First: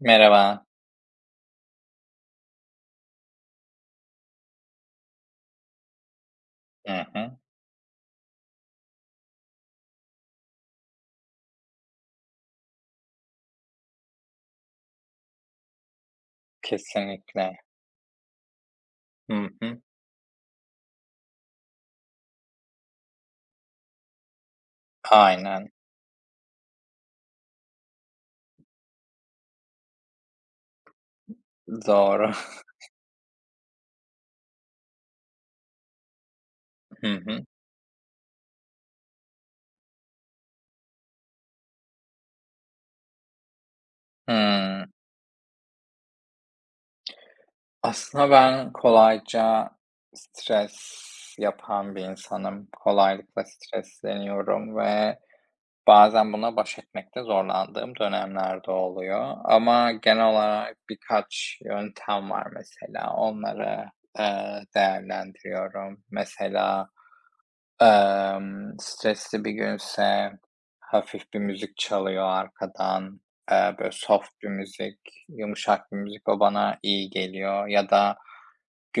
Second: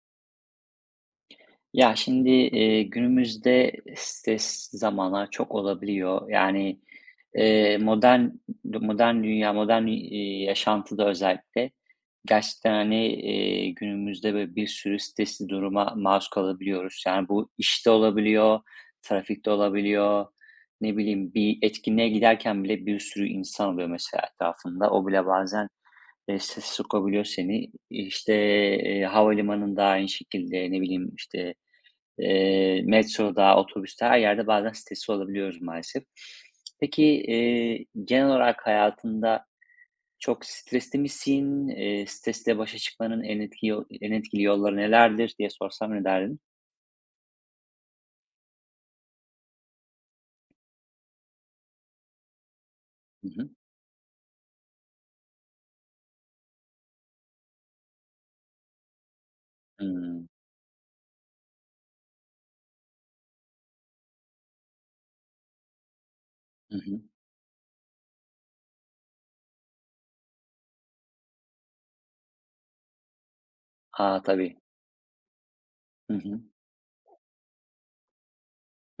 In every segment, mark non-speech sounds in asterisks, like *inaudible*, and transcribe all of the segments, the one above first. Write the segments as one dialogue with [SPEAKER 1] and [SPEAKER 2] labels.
[SPEAKER 1] Merhaba.
[SPEAKER 2] Ya, şimdi, günümüzde stres zamana çok olabiliyor. Yani,
[SPEAKER 1] Hı hı.
[SPEAKER 2] eee, modern modern dünya, modern, yaşantıda özellikle gerçekten, hani, günümüzde böyle bir sürü stresli duruma maruz kalabiliyoruz. Yani, bu
[SPEAKER 1] Kesinlikle.
[SPEAKER 2] işte olabiliyor,
[SPEAKER 1] Hı
[SPEAKER 2] trafikte
[SPEAKER 1] hı.
[SPEAKER 2] olabiliyor, ne bileyim, bir etkinliğe giderken bile bir sürü insan oluyor mesela etrafında. O bile bazen,
[SPEAKER 1] Aynen.
[SPEAKER 2] strese sokabiliyor seni. İşte, havalimanında aynı şekilde, ne bileyim, işte,
[SPEAKER 1] Doğru.
[SPEAKER 2] Metroda, otobüste, her yerde bazen stresli olabiliyoruz maalesef.
[SPEAKER 1] *laughs*
[SPEAKER 2] Peki,
[SPEAKER 1] Hı hı.
[SPEAKER 2] genel olarak hayatında çok stresli misin? Stresle başa çıkmanın en etkili yolları
[SPEAKER 1] Hımm.
[SPEAKER 2] nelerdir diye sorsam ne derdin?
[SPEAKER 1] Aslında ben kolayca stres yapan bir insanım.
[SPEAKER 2] Hı
[SPEAKER 1] Kolaylıkla
[SPEAKER 2] hı.
[SPEAKER 1] stresleniyorum ve bazen buna baş etmekte zorlandığım dönemlerde oluyor ama genel
[SPEAKER 2] Hımm.
[SPEAKER 1] olarak birkaç yöntem var mesela. Onları, değerlendiriyorum.
[SPEAKER 2] Hı
[SPEAKER 1] Mesela
[SPEAKER 2] hı.
[SPEAKER 1] Stresli bir günse hafif bir müzik çalıyor arkadan, böyle
[SPEAKER 2] A,
[SPEAKER 1] soft bir
[SPEAKER 2] tabii.
[SPEAKER 1] müzik, yumuşak bir
[SPEAKER 2] Hı
[SPEAKER 1] müzik, o
[SPEAKER 2] hı.
[SPEAKER 1] bana iyi geliyor ya da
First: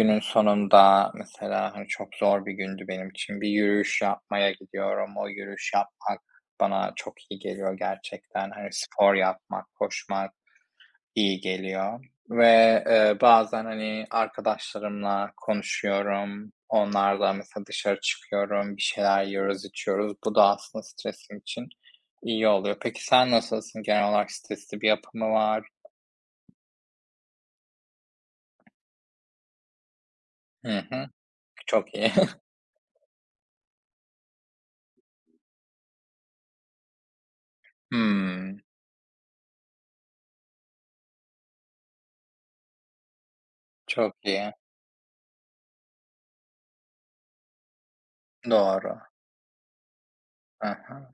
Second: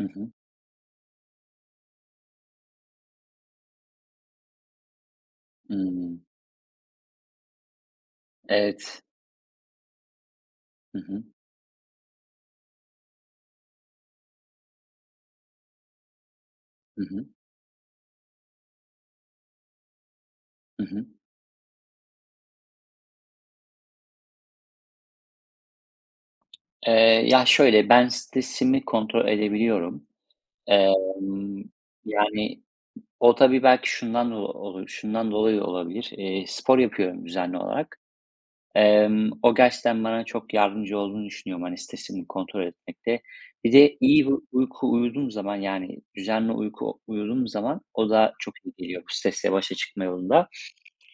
[SPEAKER 2] Hı hı.
[SPEAKER 1] sonunda mesela, hani, çok zor bir gündü benim için, bir yürüyüş yapmaya gidiyorum. O yürüyüş
[SPEAKER 2] Hımm.
[SPEAKER 1] yapmak bana çok iyi geliyor gerçekten. Hani,
[SPEAKER 2] Evet.
[SPEAKER 1] spor yapmak, koşmak.
[SPEAKER 2] Hı hı.
[SPEAKER 1] İyi geliyor ve, bazen, hani, arkadaşlarımla konuşuyorum.
[SPEAKER 2] Hı hı.
[SPEAKER 1] Onlarla mesela dışarı çıkıyorum, bir şeyler yiyoruz, içiyoruz. Bu da aslında
[SPEAKER 2] Hı hı.
[SPEAKER 1] stresim için iyi oluyor. Peki sen nasılsın? Genel olarak stresli bir yapımı var?
[SPEAKER 2] Ya, şöyle, ben stresimi kontrol edebiliyorum.
[SPEAKER 1] Hı hı.
[SPEAKER 2] Emm,
[SPEAKER 1] Çok iyi. *laughs*
[SPEAKER 2] yani, O tabii belki şundan dolayı olabilir. Spor yapıyorum düzenli olarak.
[SPEAKER 1] Hımm.
[SPEAKER 2] O gerçekten bana çok yardımcı olduğunu düşünüyorum, hani, stresimi kontrol etmekte. Bir de
[SPEAKER 1] Çok
[SPEAKER 2] iyi bir
[SPEAKER 1] iyi.
[SPEAKER 2] uyku uyuduğum zaman, yani, düzenli uyku uyuduğum zaman o da çok iyi
[SPEAKER 1] Doğru.
[SPEAKER 2] geliyor bu stresle başa çıkma yolunda.
[SPEAKER 1] Hı hı.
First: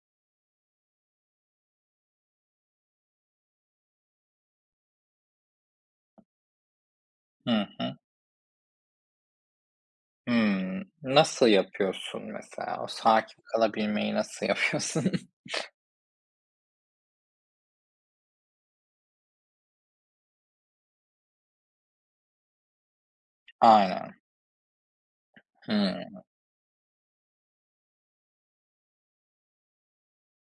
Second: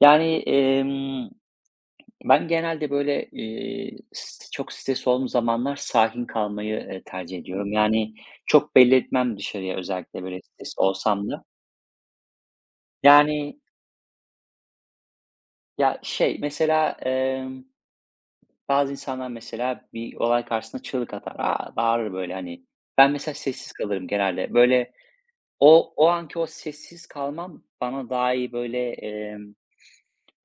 [SPEAKER 2] Yani, ben genelde, böyle, çok stresli olduğum zamanlar sakin kalmayı, tercih
[SPEAKER 1] Hı
[SPEAKER 2] ediyorum.
[SPEAKER 1] hı.
[SPEAKER 2] Yani, çok belli etmem dışarıya özellikle, böyle, stres
[SPEAKER 1] Hımm.
[SPEAKER 2] olsam da.
[SPEAKER 1] Nasıl yapıyorsun mesela? O sakin
[SPEAKER 2] Yani,
[SPEAKER 1] kalabilmeyi nasıl yapıyorsun? *laughs*
[SPEAKER 2] ya, şey, mesela, bazı insanlar mesela bir olay karşısında çığlık atar, "A!" bağırır böyle, hani. Ben mesela sessiz kalırım
[SPEAKER 1] Aynen.
[SPEAKER 2] genelde. Böyle o
[SPEAKER 1] Hımm.
[SPEAKER 2] anki o sessiz kalmam bana daha iyi böyle,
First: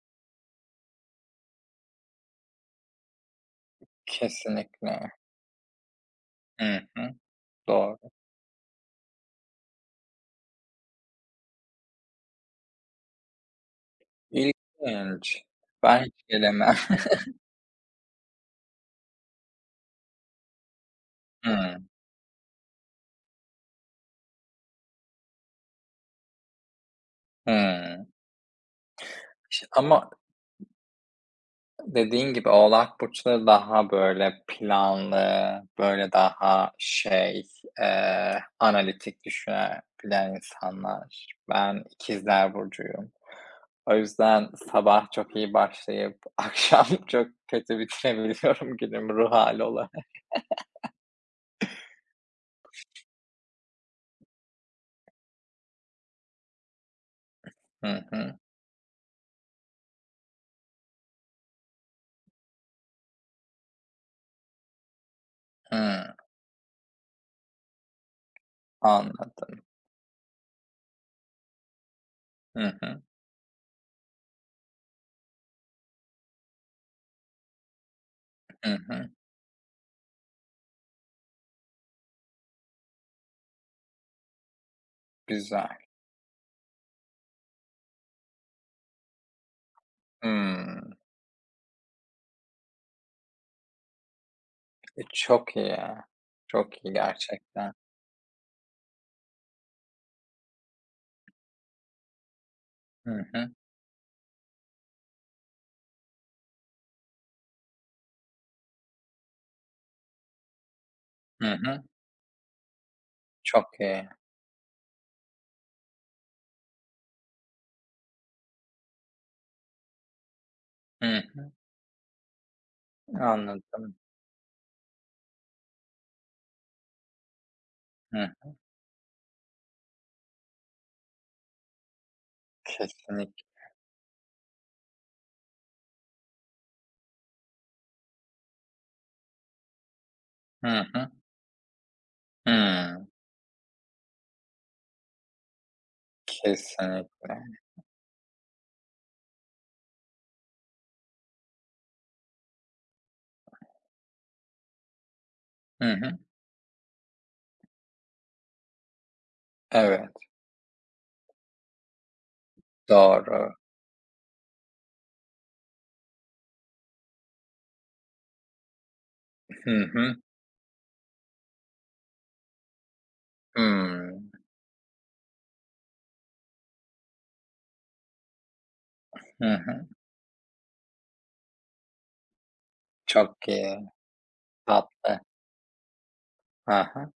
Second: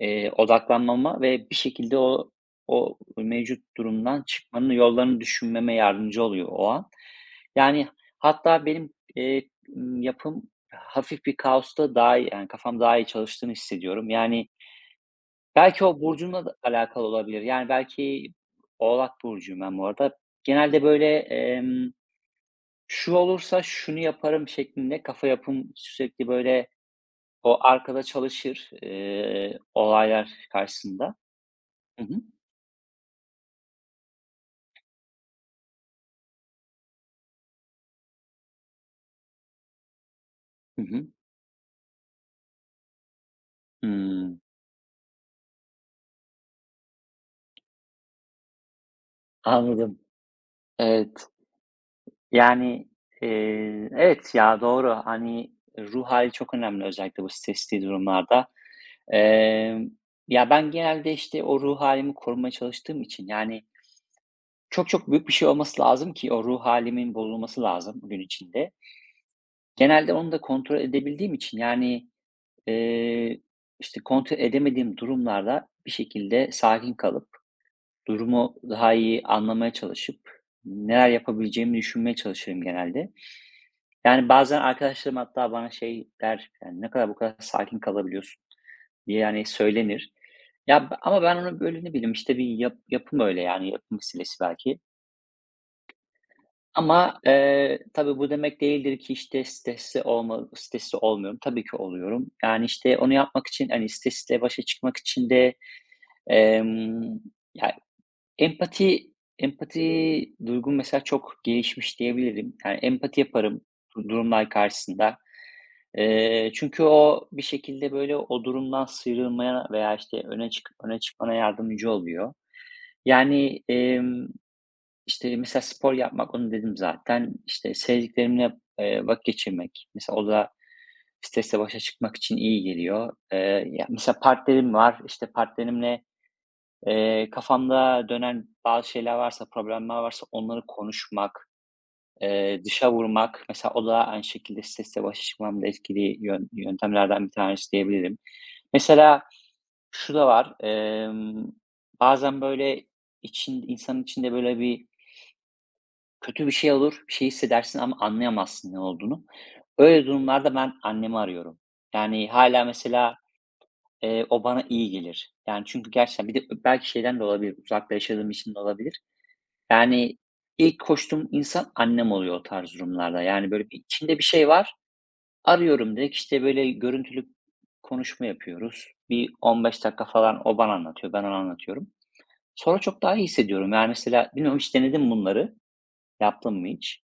[SPEAKER 2] odaklanmama ve bir şekilde o mevcut durumdan çıkmanın
[SPEAKER 1] Kesinlikle.
[SPEAKER 2] yollarını düşünmeme yardımcı oluyor o
[SPEAKER 1] Hı
[SPEAKER 2] an.
[SPEAKER 1] hı.
[SPEAKER 2] Yani,
[SPEAKER 1] Doğru.
[SPEAKER 2] hatta benim, yapım hafif bir kaosta daha iyi, yani, kafam daha iyi çalıştığını hissediyorum. Yani,
[SPEAKER 1] İlginç.
[SPEAKER 2] belki o
[SPEAKER 1] Ben hiç
[SPEAKER 2] burcumla da
[SPEAKER 1] gelemem.
[SPEAKER 2] alakalı
[SPEAKER 1] *laughs*
[SPEAKER 2] olabilir. Yani, belki Oğlak burcuyum ben bu arada. Genelde, böyle,
[SPEAKER 1] Hıı,
[SPEAKER 2] şu olursa şunu yaparım şeklinde kafa yapım sürekli, böyle, o arkada
[SPEAKER 1] hıı.
[SPEAKER 2] çalışır,
[SPEAKER 1] İşte, ama
[SPEAKER 2] olaylar karşısında. Hı hı.
[SPEAKER 1] dediğin gibi Oğlak burçları daha, böyle, planlı, böyle, daha şey, analitik düşünebilen
[SPEAKER 2] Hı hı.
[SPEAKER 1] insanlar. Ben ikizler burcuyum. O
[SPEAKER 2] Hımm.
[SPEAKER 1] yüzden sabah çok iyi başlayıp *laughs* akşam çok kötü bitirebiliyorum günümü ruh hâli olarak.
[SPEAKER 2] Anladım. Evet. Yani, evet ya, doğru. Hani, ruh hâli çok önemli özellikle bu stresli
[SPEAKER 1] Hı hı.
[SPEAKER 2] durumlarda. Emm, ya, ben genelde, işte, o ruh halimi korumaya çalıştığım için, yani, çok çok büyük bir şey olması lazım
[SPEAKER 1] Hıı.
[SPEAKER 2] ki o ruh halimin bozulması lazım gün içinde.
[SPEAKER 1] Anladım.
[SPEAKER 2] Genelde onu da kontrol edebildiğim için, yani,
[SPEAKER 1] Hı hı.
[SPEAKER 2] eee, işte, kontrol edemediğim durumlarda bir şekilde sakin kalıp, durumu
[SPEAKER 1] Hı
[SPEAKER 2] daha
[SPEAKER 1] hı.
[SPEAKER 2] iyi anlamaya çalışıp neler yapabileceğimi düşünmeye çalışırım genelde. Yani, bazen arkadaşlarım hatta bana
[SPEAKER 1] Güzel.
[SPEAKER 2] şey der, yani, "Ne kadar bu kadar sakin kalabiliyorsun?" diye, yani, söylenir.
[SPEAKER 1] Hıı.
[SPEAKER 2] Ya, ama ben onu, böyle, ne bileyim, işte, bir yapım öyle, yani, yapım meselesi belki.
[SPEAKER 1] E, çok iyi ya. Çok iyi
[SPEAKER 2] Ama,
[SPEAKER 1] gerçekten.
[SPEAKER 2] tabii bu demek değildir ki, işte, stresli olmuyorum. Tabii ki oluyorum. Yani, işte, onu
[SPEAKER 1] Hı
[SPEAKER 2] yapmak
[SPEAKER 1] hı.
[SPEAKER 2] için, hani, stresle başa çıkmak için de, emm, ya, empati empati duygum mesela çok
[SPEAKER 1] Hı hı.
[SPEAKER 2] gelişmiş diyebilirim. Yani, empati yaparım
[SPEAKER 1] Çok iyi.
[SPEAKER 2] durumlar karşısında. Çünkü o bir şekilde, böyle, o durumdan sıyrılmaya veya, işte, öne
[SPEAKER 1] Hı
[SPEAKER 2] çıkmana
[SPEAKER 1] hı.
[SPEAKER 2] yardımcı oluyor. Yani,
[SPEAKER 1] Anladım.
[SPEAKER 2] işte, mesela spor yapmak, onu dedim zaten. İşte,
[SPEAKER 1] Hı.
[SPEAKER 2] sevdiklerimle, vakit geçirmek, mesela o da stresle başa çıkmak için iyi geliyor.
[SPEAKER 1] Kesinlikle.
[SPEAKER 2] Ya, mesela partnerim var, işte, partnerimle, kafamda dönen bazı şeyler varsa, problemler varsa onları
[SPEAKER 1] Hı hı.
[SPEAKER 2] konuşmak, dışa
[SPEAKER 1] Hı,
[SPEAKER 2] vurmak, mesela o da aynı şekilde stresle başa çıkmamda etkili yöntemlerden bir
[SPEAKER 1] kesinlikle.
[SPEAKER 2] tanesi diyebilirim. Mesela şu da var, bazen böyle için insanın içinde böyle bir
[SPEAKER 1] Hı hı.
[SPEAKER 2] kötü bir şey olur, bir şey hissedersin ama anlayamazsın ne olduğunu. Öyle
[SPEAKER 1] Evet,
[SPEAKER 2] durumlarda ben annemi arıyorum. Yani hala mesela,
[SPEAKER 1] doğru.
[SPEAKER 2] o bana iyi gelir. Yani çünkü gerçekten bir de belki şeyden de olabilir, uzakta yaşadığım için de olabilir.
[SPEAKER 1] Hı hı.
[SPEAKER 2] Yani ilk koştuğum insan annem oluyor o tarz durumlarda. Yani böyle bir içimde bir
[SPEAKER 1] Hımm.
[SPEAKER 2] şey var, arıyorum direkt. İşte böyle görüntülü konuşma yapıyoruz. Bir
[SPEAKER 1] Hı
[SPEAKER 2] 15
[SPEAKER 1] hı.
[SPEAKER 2] dakika falan o bana anlatıyor, ben ona anlatıyorum. Sonra çok daha iyi
[SPEAKER 1] Çok
[SPEAKER 2] hissediyorum.
[SPEAKER 1] iyi.
[SPEAKER 2] Yani mesela bilmiyorum hiç denedim
[SPEAKER 1] Tatlı.
[SPEAKER 2] bunları? Yaptın mı
[SPEAKER 1] Hı
[SPEAKER 2] hiç?
[SPEAKER 1] hı.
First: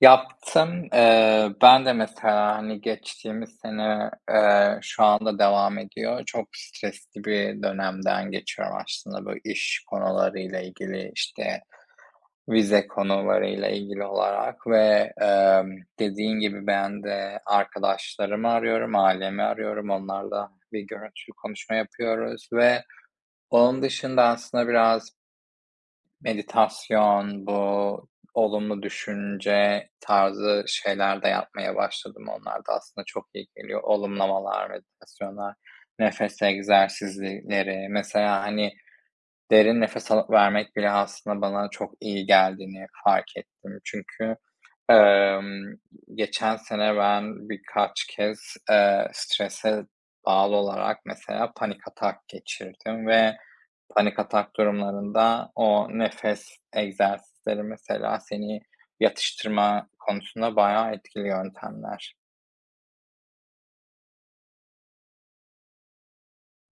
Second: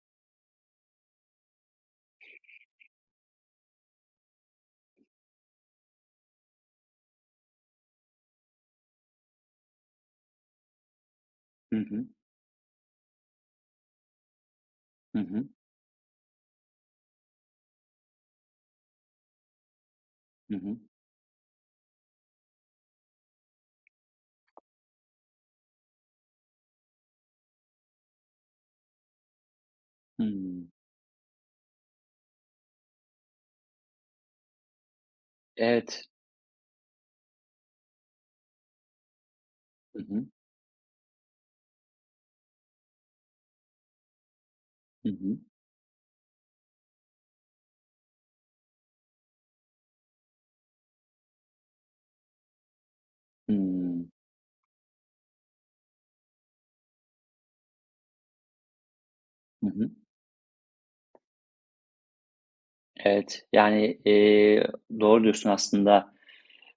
[SPEAKER 1] Yaptım. Ben de mesela, hani, geçtiğimiz sene, şu anda devam ediyor. Çok stresli bir dönemden geçiyorum aslında, böyle, iş konularıyla ilgili, işte,
[SPEAKER 2] Hı hı.
[SPEAKER 1] vize konularıyla ilgili olarak ve,
[SPEAKER 2] Hı hı.
[SPEAKER 1] dediğin gibi ben de arkadaşlarımı arıyorum, ailemi arıyorum. Onlarla
[SPEAKER 2] Hı hı.
[SPEAKER 1] bir görüntülü konuşma yapıyoruz ve onun dışında aslında biraz meditasyon, bu olumlu düşünce tarzı
[SPEAKER 2] Hımm.
[SPEAKER 1] şeyler de yapmaya başladım. Onlar da aslında çok iyi geliyor. Olumlamalar, meditasyonlar,
[SPEAKER 2] Evet.
[SPEAKER 1] nefes egzersizleri. Mesela, hani, derin
[SPEAKER 2] Hı
[SPEAKER 1] nefes
[SPEAKER 2] hı.
[SPEAKER 1] alıp vermek bile aslında bana çok iyi geldiğini fark ettim. Çünkü,
[SPEAKER 2] Hı hı.
[SPEAKER 1] emm, geçen sene ben birkaç kez, strese bağlı olarak mesela panik atak geçirdim ve
[SPEAKER 2] Hımm.
[SPEAKER 1] panik atak durumlarında o nefes egzersizleri mesela seni
[SPEAKER 2] Hı
[SPEAKER 1] yatıştırma
[SPEAKER 2] hı.
[SPEAKER 1] konusunda bayağı etkili yöntemler.
[SPEAKER 2] Evet, yani, doğru diyorsun aslında.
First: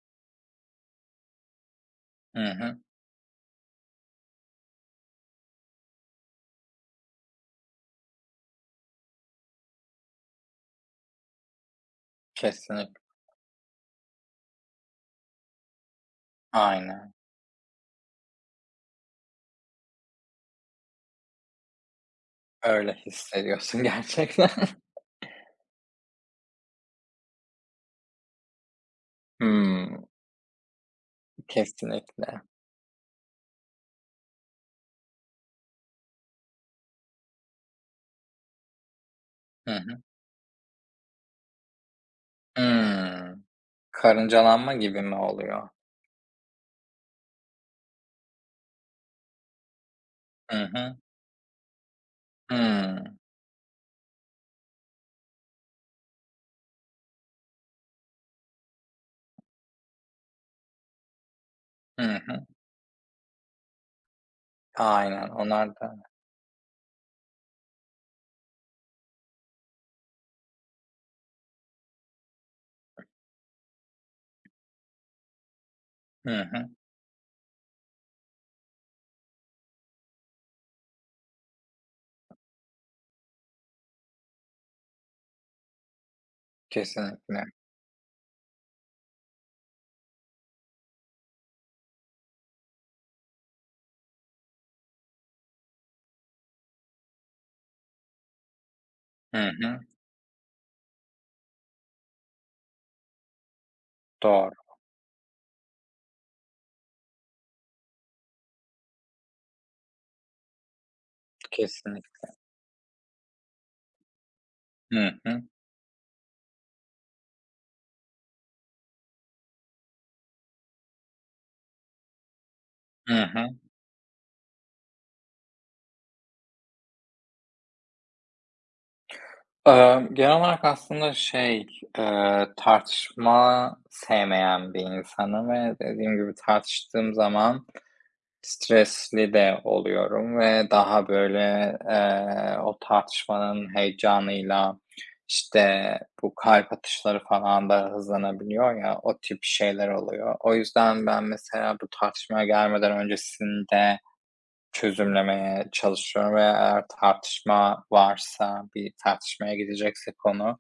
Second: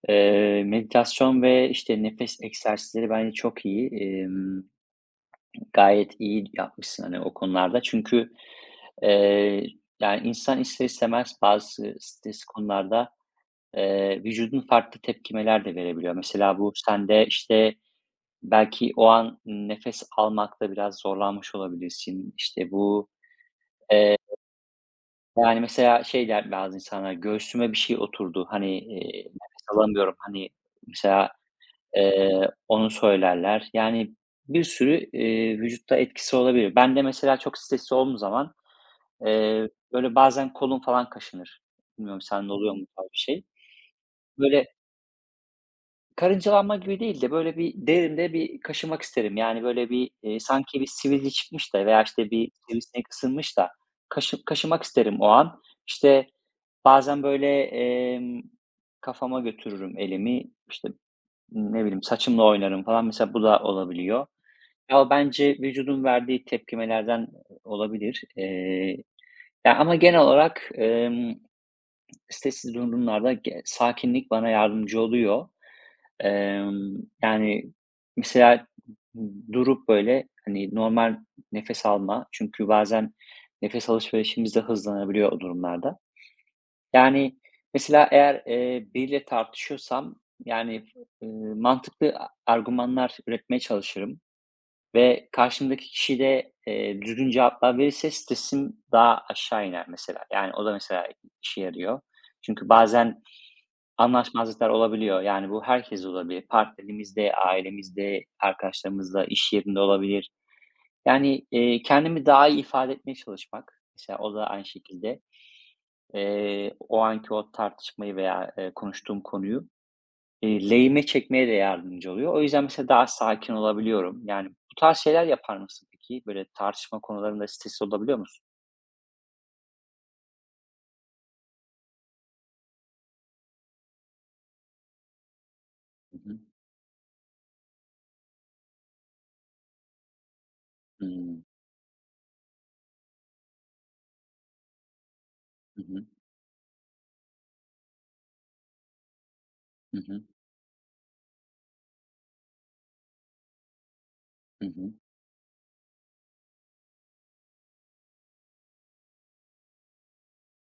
[SPEAKER 2] Meditasyon ve, işte, nefes
[SPEAKER 1] Hı hı.
[SPEAKER 2] egzersizleri bence çok iyi. Gayet iyi yapmışsın, hani, o konularda. Çünkü, eee, yani, insan ister istemez bazı stresli
[SPEAKER 1] Kesinlikle.
[SPEAKER 2] konularda, vücudun farklı tepkimeler de verebiliyor. Mesela bu
[SPEAKER 1] Aynen.
[SPEAKER 2] sende, işte, belki o an nefes almakta biraz zorlanmış olabilirsin. İşte,
[SPEAKER 1] Öyle
[SPEAKER 2] bu.
[SPEAKER 1] hissediyorsun *laughs*
[SPEAKER 2] Eee,
[SPEAKER 1] gerçekten.
[SPEAKER 2] Yani, mesela şey der bazı insanlar, "Göğsüme bir şey oturdu." hani, "Nefes
[SPEAKER 1] Hımm.
[SPEAKER 2] alamıyorum." hani, mesela,
[SPEAKER 1] Kesinlikle.
[SPEAKER 2] onu söylerler. Yani, bir sürü, vücutta etkisi olabilir. Ben de mesela çok stresli olduğum zaman,
[SPEAKER 1] Hı hı.
[SPEAKER 2] böyle, bazen kolum falan kaşınır. Bilmiyorum sende oluyor mu bu tarz bir
[SPEAKER 1] Hımm.
[SPEAKER 2] şey? Böyle.
[SPEAKER 1] Karıncalanma gibi mi oluyor?
[SPEAKER 2] Karıncalanma gibi değil de böyle bir derinde bir kaşımak isterim. Yani böyle bir,
[SPEAKER 1] Hı
[SPEAKER 2] sanki bir
[SPEAKER 1] hı.
[SPEAKER 2] sivilce çıkmış da veya işte bir sivrisinek
[SPEAKER 1] Hımm.
[SPEAKER 2] ısınmış da kaşımak isterim o an. İşte bazen böyle, kafama götürürüm elimi, işte, ne
[SPEAKER 1] Hı
[SPEAKER 2] bileyim, saçımla
[SPEAKER 1] hı.
[SPEAKER 2] oynarım falan. Mesela bu da olabiliyor. Ya,
[SPEAKER 1] Aynen,
[SPEAKER 2] bence
[SPEAKER 1] onlar da.
[SPEAKER 2] vücudun verdiği tepkimelerden olabilir. Ya, ama genel olarak, stressiz durumlarda sakinlik bana yardımcı oluyor.
[SPEAKER 1] Hı hı.
[SPEAKER 2] Yani, mesela durup, böyle, hani, normal nefes alma çünkü bazen nefes alışverişimiz de hızlanabiliyor o durumlarda. Yani,
[SPEAKER 1] Kesinlikle.
[SPEAKER 2] mesela eğer, biriyle tartışıyorsam, yani, mantıklı argümanlar üretmeye çalışırım ve karşımdaki kişi de, düzgün cevaplar verirse stresim daha
[SPEAKER 1] Hı
[SPEAKER 2] aşağı
[SPEAKER 1] hı.
[SPEAKER 2] iner mesela. Yani, o da mesela işe yarıyor. Çünkü bazen
[SPEAKER 1] Doğru.
[SPEAKER 2] anlaşmazlıklar olabiliyor. Yani bu herkes olabilir. Partnerimizde, ailemizde, arkadaşlarımızla, iş yerinde olabilir. Yani, kendimi
[SPEAKER 1] Kesinlikle.
[SPEAKER 2] daha iyi ifade etmeye çalışmak, mesela o da aynı
[SPEAKER 1] Hı
[SPEAKER 2] şekilde,
[SPEAKER 1] hı.
[SPEAKER 2] o anki o tartışmayı veya, konuştuğum konuyu, lehime çekmeye de yardımcı oluyor. O yüzden mesela daha
[SPEAKER 1] Hı hı.
[SPEAKER 2] sakin olabiliyorum. Yani bu tarz şeyler yapar mısın peki? Böyle tartışma konularında stresli olabiliyor musun?
[SPEAKER 1] Genel olarak aslında şey, tartışma sevmeyen bir insanım ve dediğim
[SPEAKER 2] Hı
[SPEAKER 1] gibi
[SPEAKER 2] hı.
[SPEAKER 1] tartıştığım zaman stresli de oluyorum ve daha
[SPEAKER 2] Hımm.
[SPEAKER 1] böyle, o tartışmanın heyecanıyla,
[SPEAKER 2] Hı
[SPEAKER 1] işte,
[SPEAKER 2] hı.
[SPEAKER 1] bu kalp atışları falan da hızlanabiliyor ya, o tip şeyler
[SPEAKER 2] Hı hı.
[SPEAKER 1] oluyor. O yüzden ben mesela bu tartışmaya gelmeden öncesinde
[SPEAKER 2] Hı hı.
[SPEAKER 1] çözümlemeye çalışıyorum ve eğer tartışma varsa, bir tartışmaya gidecekse konu.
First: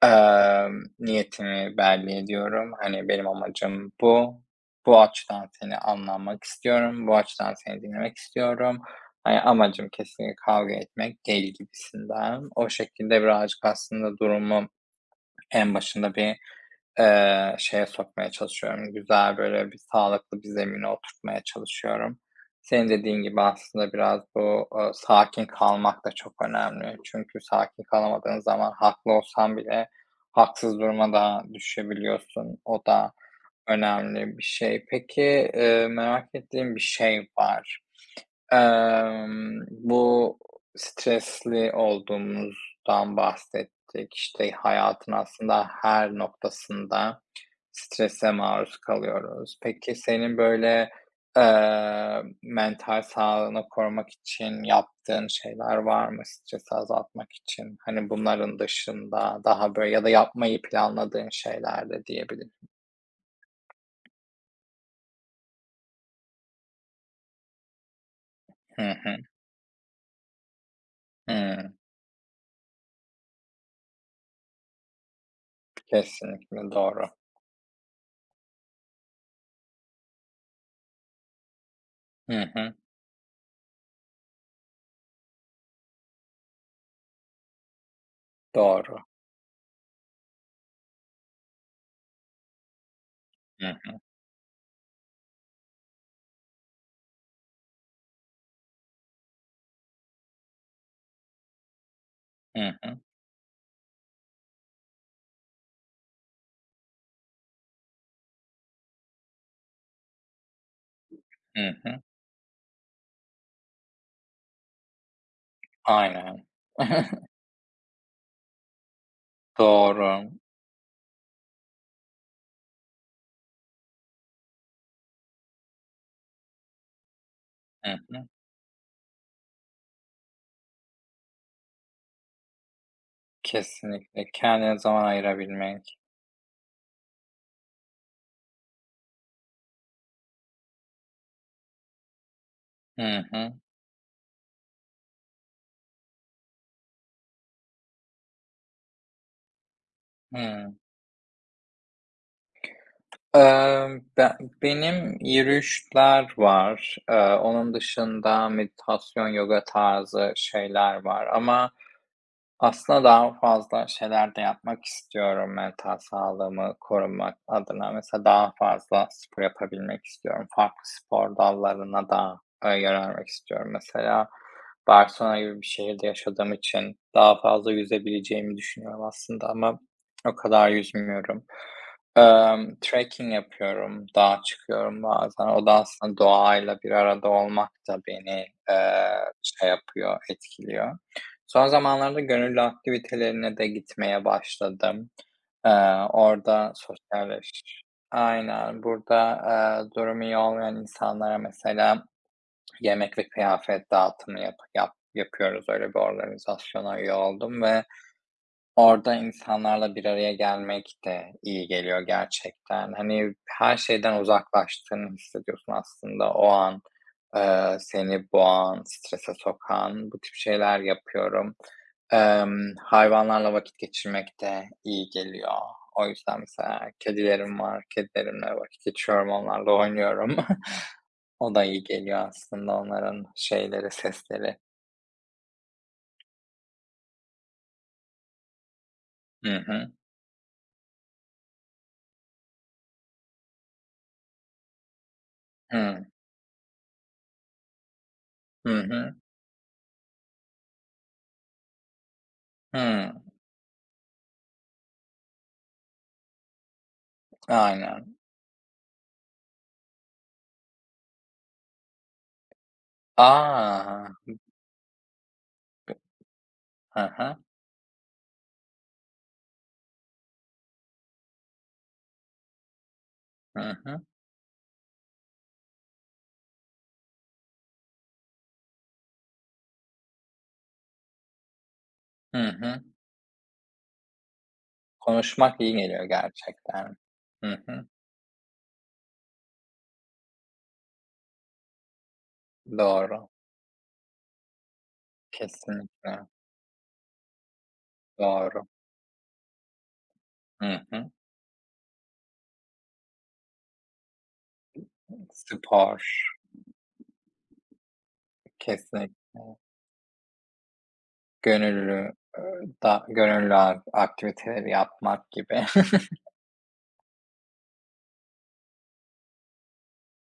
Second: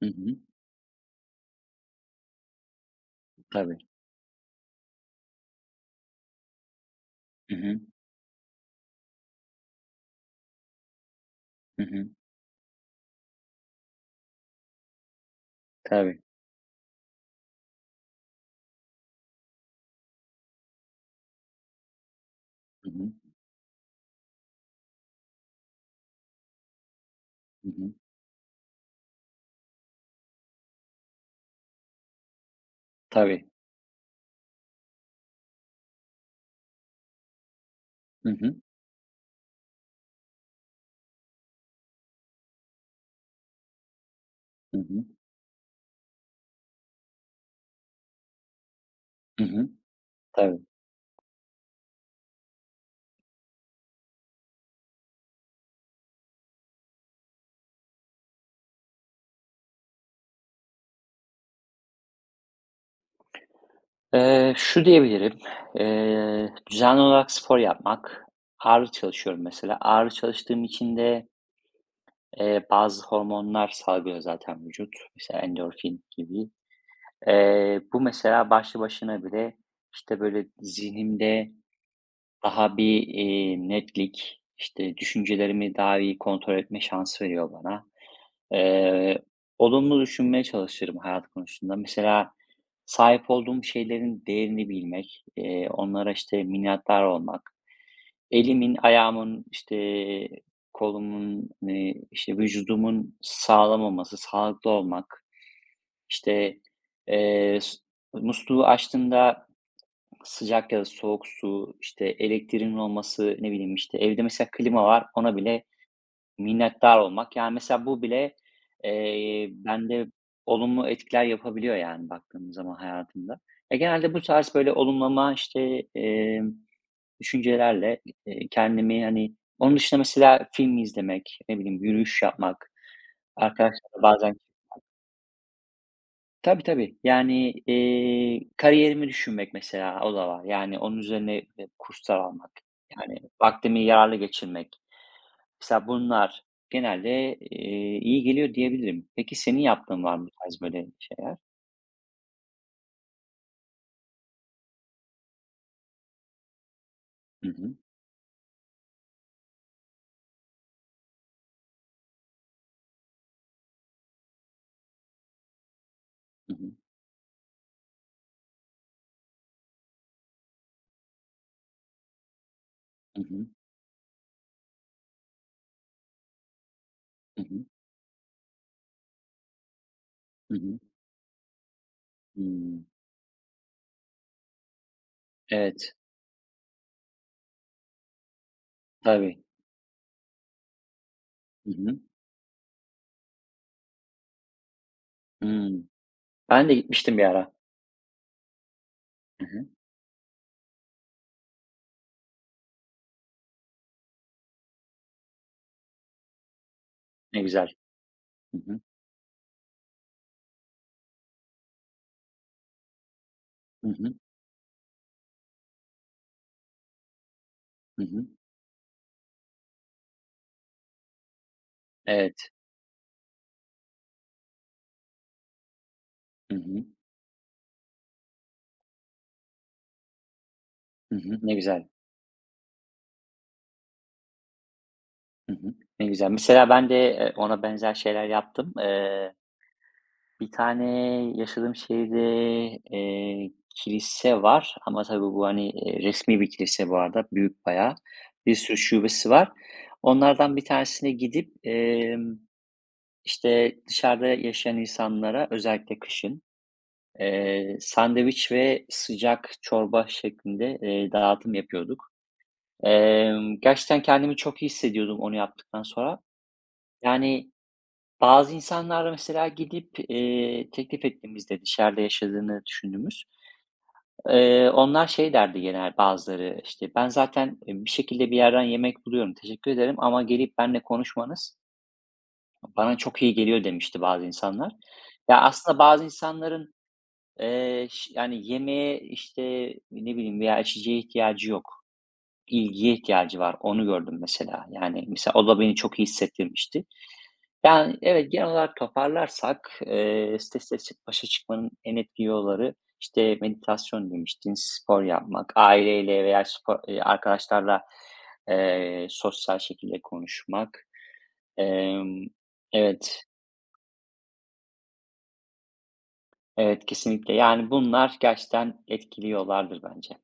[SPEAKER 2] Hı hı.
[SPEAKER 1] Niyetimi belli ediyorum. Hani, benim
[SPEAKER 2] Tabii.
[SPEAKER 1] amacım bu. Bu açıdan seni anlamak istiyorum. Bu açıdan
[SPEAKER 2] Hı hı.
[SPEAKER 1] seni dinlemek istiyorum. Hani, amacım kesinlikle kavga etmek değil
[SPEAKER 2] Hı hı.
[SPEAKER 1] gibisinden. O şekilde birazcık aslında durumu en başında
[SPEAKER 2] Tabii.
[SPEAKER 1] bir şeye sokmaya çalışıyorum, güzel, böyle, bir sağlıklı bir zemine oturtmaya çalışıyorum. Senin
[SPEAKER 2] Hı hı.
[SPEAKER 1] dediğin gibi aslında biraz bu, sakin kalmak da çok önemli. Çünkü
[SPEAKER 2] Hı
[SPEAKER 1] sakin
[SPEAKER 2] hı.
[SPEAKER 1] kalamadığın zaman haklı olsan bile haksız duruma da düşebiliyorsun. O da
[SPEAKER 2] Tabii.
[SPEAKER 1] önemli bir şey. Peki, merak ettiğim bir şey var.
[SPEAKER 2] Hı hı.
[SPEAKER 1] Bu stresli olduğumuzdan bahsettik. İşte,
[SPEAKER 2] Hı hı.
[SPEAKER 1] hayatın aslında her noktasında strese maruz
[SPEAKER 2] Hı
[SPEAKER 1] kalıyoruz.
[SPEAKER 2] hı.
[SPEAKER 1] Peki senin
[SPEAKER 2] Tabii.
[SPEAKER 1] böyle, mental sağlığını korumak için yaptığın şeyler var mı stresi azaltmak için? Hani bunların dışında daha böyle ya da yapmayı planladığın şeyler de diyebilirim.
[SPEAKER 2] Şu diyebilirim, düzenli olarak spor yapmak.
[SPEAKER 1] Hı
[SPEAKER 2] Ağırlık
[SPEAKER 1] hı.
[SPEAKER 2] çalışıyorum mesela. Ağırlık çalıştığım için de,
[SPEAKER 1] Hı.
[SPEAKER 2] bazı hormonlar salgılıyor zaten vücut. Mesela endorfin gibi.
[SPEAKER 1] Kesinlikle doğru.
[SPEAKER 2] Bu mesela başlı başına bile, işte, böyle, zihnimde
[SPEAKER 1] Hı hı.
[SPEAKER 2] daha bir, netlik, işte, düşüncelerimi daha iyi kontrol etme şansı veriyor bana.
[SPEAKER 1] Doğru.
[SPEAKER 2] Eee, olumlu düşünmeye çalışırım hayat konusunda. Mesela sahip olduğum
[SPEAKER 1] Hı hı.
[SPEAKER 2] şeylerin değerini bilmek, onlara, işte, minnettar olmak, elimin, ayağımın, işte, kolumun, hani, işte,
[SPEAKER 1] Hı hı.
[SPEAKER 2] vücudumun sağlam olması, sağlıklı olmak, işte, eee, s musluğu açtığımda sıcak ya da soğuk
[SPEAKER 1] Hı
[SPEAKER 2] su,
[SPEAKER 1] hı.
[SPEAKER 2] işte, elektriğin olması, ne bileyim, işte, evde mesela klima var, ona bile
[SPEAKER 1] Aynen.
[SPEAKER 2] minnettar
[SPEAKER 1] *laughs*
[SPEAKER 2] olmak. Yani, mesela bu bile, bende
[SPEAKER 1] Doğru.
[SPEAKER 2] olumlu etkiler yapabiliyor, yani, baktığım zaman hayatımda. Ya, genelde bu tarz böyle olumlama, işte,
[SPEAKER 1] Hı
[SPEAKER 2] düşüncelerle,
[SPEAKER 1] hı.
[SPEAKER 2] kendimi, hani onun dışında mesela film izlemek, ne bileyim, yürüyüş yapmak, arkadaşlarla
[SPEAKER 1] Kesinlikle.
[SPEAKER 2] bazen.
[SPEAKER 1] Kendine zaman ayırabilmek.
[SPEAKER 2] Tabii, tabii. Yani, kariyerimi düşünmek mesela, o da var. Yani, onun üzerine, kurslar almak, yani,
[SPEAKER 1] Hı hı.
[SPEAKER 2] vaktimi yararlı geçirmek. Mesela bunlar genelde, iyi geliyor diyebilirim. Peki senin yaptığın var mı bu tarz
[SPEAKER 1] Hıı.
[SPEAKER 2] böyle şeyler?
[SPEAKER 1] Emm, ben benim yürüyüşler var.
[SPEAKER 2] Hı
[SPEAKER 1] Onun
[SPEAKER 2] hı.
[SPEAKER 1] dışında meditasyon, yoga tarzı şeyler var ama aslında daha fazla şeyler de yapmak istiyorum mental
[SPEAKER 2] Hı hı.
[SPEAKER 1] sağlığımı korumak adına. Mesela daha fazla spor yapabilmek istiyorum. Farklı spor dallarına da,
[SPEAKER 2] Hı
[SPEAKER 1] yönelmek
[SPEAKER 2] hı.
[SPEAKER 1] istiyorum. Mesela Barcelona gibi bir şehirde yaşadığım için daha
[SPEAKER 2] Hı hı.
[SPEAKER 1] fazla yüzebileceğimi düşünüyorum aslında ama o
[SPEAKER 2] Hı
[SPEAKER 1] kadar
[SPEAKER 2] hı.
[SPEAKER 1] yüzmüyorum.
[SPEAKER 2] Hımm.
[SPEAKER 1] Trekking yapıyorum, dağa çıkıyorum bazen. O da
[SPEAKER 2] Evet,
[SPEAKER 1] aslında doğayla bir arada olmak da beni,
[SPEAKER 2] tabii.
[SPEAKER 1] şey yapıyor, etkiliyor. Son
[SPEAKER 2] Hı hı.
[SPEAKER 1] zamanlarda gönüllü aktivitelerine de gitmeye başladım.
[SPEAKER 2] Hımm.
[SPEAKER 1] Eee,
[SPEAKER 2] Ben
[SPEAKER 1] Orada
[SPEAKER 2] de gitmiştim bir ara.
[SPEAKER 1] sosyalleş. Aynen, burada,
[SPEAKER 2] Hı hı.
[SPEAKER 1] durumu iyi olmayan insanlara mesela yemek ve kıyafet dağıtımı yapıyoruz. Öyle bir organizasyona üye
[SPEAKER 2] Ne
[SPEAKER 1] oldum
[SPEAKER 2] güzel.
[SPEAKER 1] ve
[SPEAKER 2] Hı hı.
[SPEAKER 1] orada insanlarla bir araya gelmek de iyi geliyor gerçekten. Hani, her
[SPEAKER 2] Hı hı.
[SPEAKER 1] şeyden uzaklaştığını hissediyorsun aslında o an.
[SPEAKER 2] Hı hı.
[SPEAKER 1] Seni boğan, strese sokan bu tip şeyler yapıyorum.
[SPEAKER 2] Evet.
[SPEAKER 1] Hayvanlarla vakit geçirmek de iyi geliyor. O yüzden
[SPEAKER 2] Hı hı.
[SPEAKER 1] mesela kedilerim var, kedilerimle vakit geçiriyorum, onlarla oynuyorum. *laughs*
[SPEAKER 2] Hı hı. Ne
[SPEAKER 1] O da iyi
[SPEAKER 2] güzel.
[SPEAKER 1] geliyor aslında onların şeyleri, sesleri.
[SPEAKER 2] Hı hı. Ne güzel. Mesela ben de, ona benzer şeyler yaptım.
[SPEAKER 1] Hı hı.
[SPEAKER 2] Bir tane yaşadığım şehirde, kilise var ama tabii bu, hani,
[SPEAKER 1] Hı.
[SPEAKER 2] resmî bir kilise bu arada, büyük bayağı. Bir
[SPEAKER 1] Hı
[SPEAKER 2] sürü
[SPEAKER 1] hı.
[SPEAKER 2] şubesi var. Onlardan bir tanesine gidip,
[SPEAKER 1] Hı.
[SPEAKER 2] işte, dışarıda yaşayan insanlara özellikle kışın,
[SPEAKER 1] Aynen.
[SPEAKER 2] sandviç ve sıcak çorba şeklinde, dağıtım yapıyorduk. Gerçekten
[SPEAKER 1] Aa.
[SPEAKER 2] kendimi çok iyi hissediyordum onu yaptıktan sonra.
[SPEAKER 1] Hı hı.
[SPEAKER 2] Yani, bazı insanlarla mesela gidip, teklif ettiğimizde dışarıda yaşadığını düşündüğümüz,
[SPEAKER 1] Hı hı.
[SPEAKER 2] onlar şey derdi genel bazıları, işte, "Ben zaten, bir şekilde bir yerden yemek buluyorum, teşekkür ederim ama gelip benimle konuşmanız
[SPEAKER 1] Hı hı.
[SPEAKER 2] bana çok iyi geliyor." demişti bazı insanlar. Ya,
[SPEAKER 1] Konuşmak iyi
[SPEAKER 2] aslında
[SPEAKER 1] geliyor
[SPEAKER 2] bazı insanların,
[SPEAKER 1] gerçekten. Hı hı.
[SPEAKER 2] yani, yemeğe, işte, ne bileyim veya içeceğe ihtiyacı yok, ilgiye
[SPEAKER 1] Doğru.
[SPEAKER 2] ihtiyacı var. Onu gördüm mesela. Yani, mesela o da beni çok iyi
[SPEAKER 1] Kesinlikle.
[SPEAKER 2] hissettirmişti. Yani, evet, genel
[SPEAKER 1] Doğru.
[SPEAKER 2] olarak toparlarsak, stresle
[SPEAKER 1] Hı hı.
[SPEAKER 2] başa çıkmanın en etkili yolları, işte, meditasyon demiştin, spor yapmak,
[SPEAKER 1] Spor.
[SPEAKER 2] aileyle veya spo arkadaşlarla,
[SPEAKER 1] Kesinlikle.
[SPEAKER 2] sosyal şekilde konuşmak.
[SPEAKER 1] Gönüllü,
[SPEAKER 2] Emm,
[SPEAKER 1] da
[SPEAKER 2] evet,
[SPEAKER 1] gönüllü a aktiviteleri yapmak gibi. *laughs*
[SPEAKER 2] evet, kesinlikle. Yani, bunlar gerçekten etkili yollardır bence.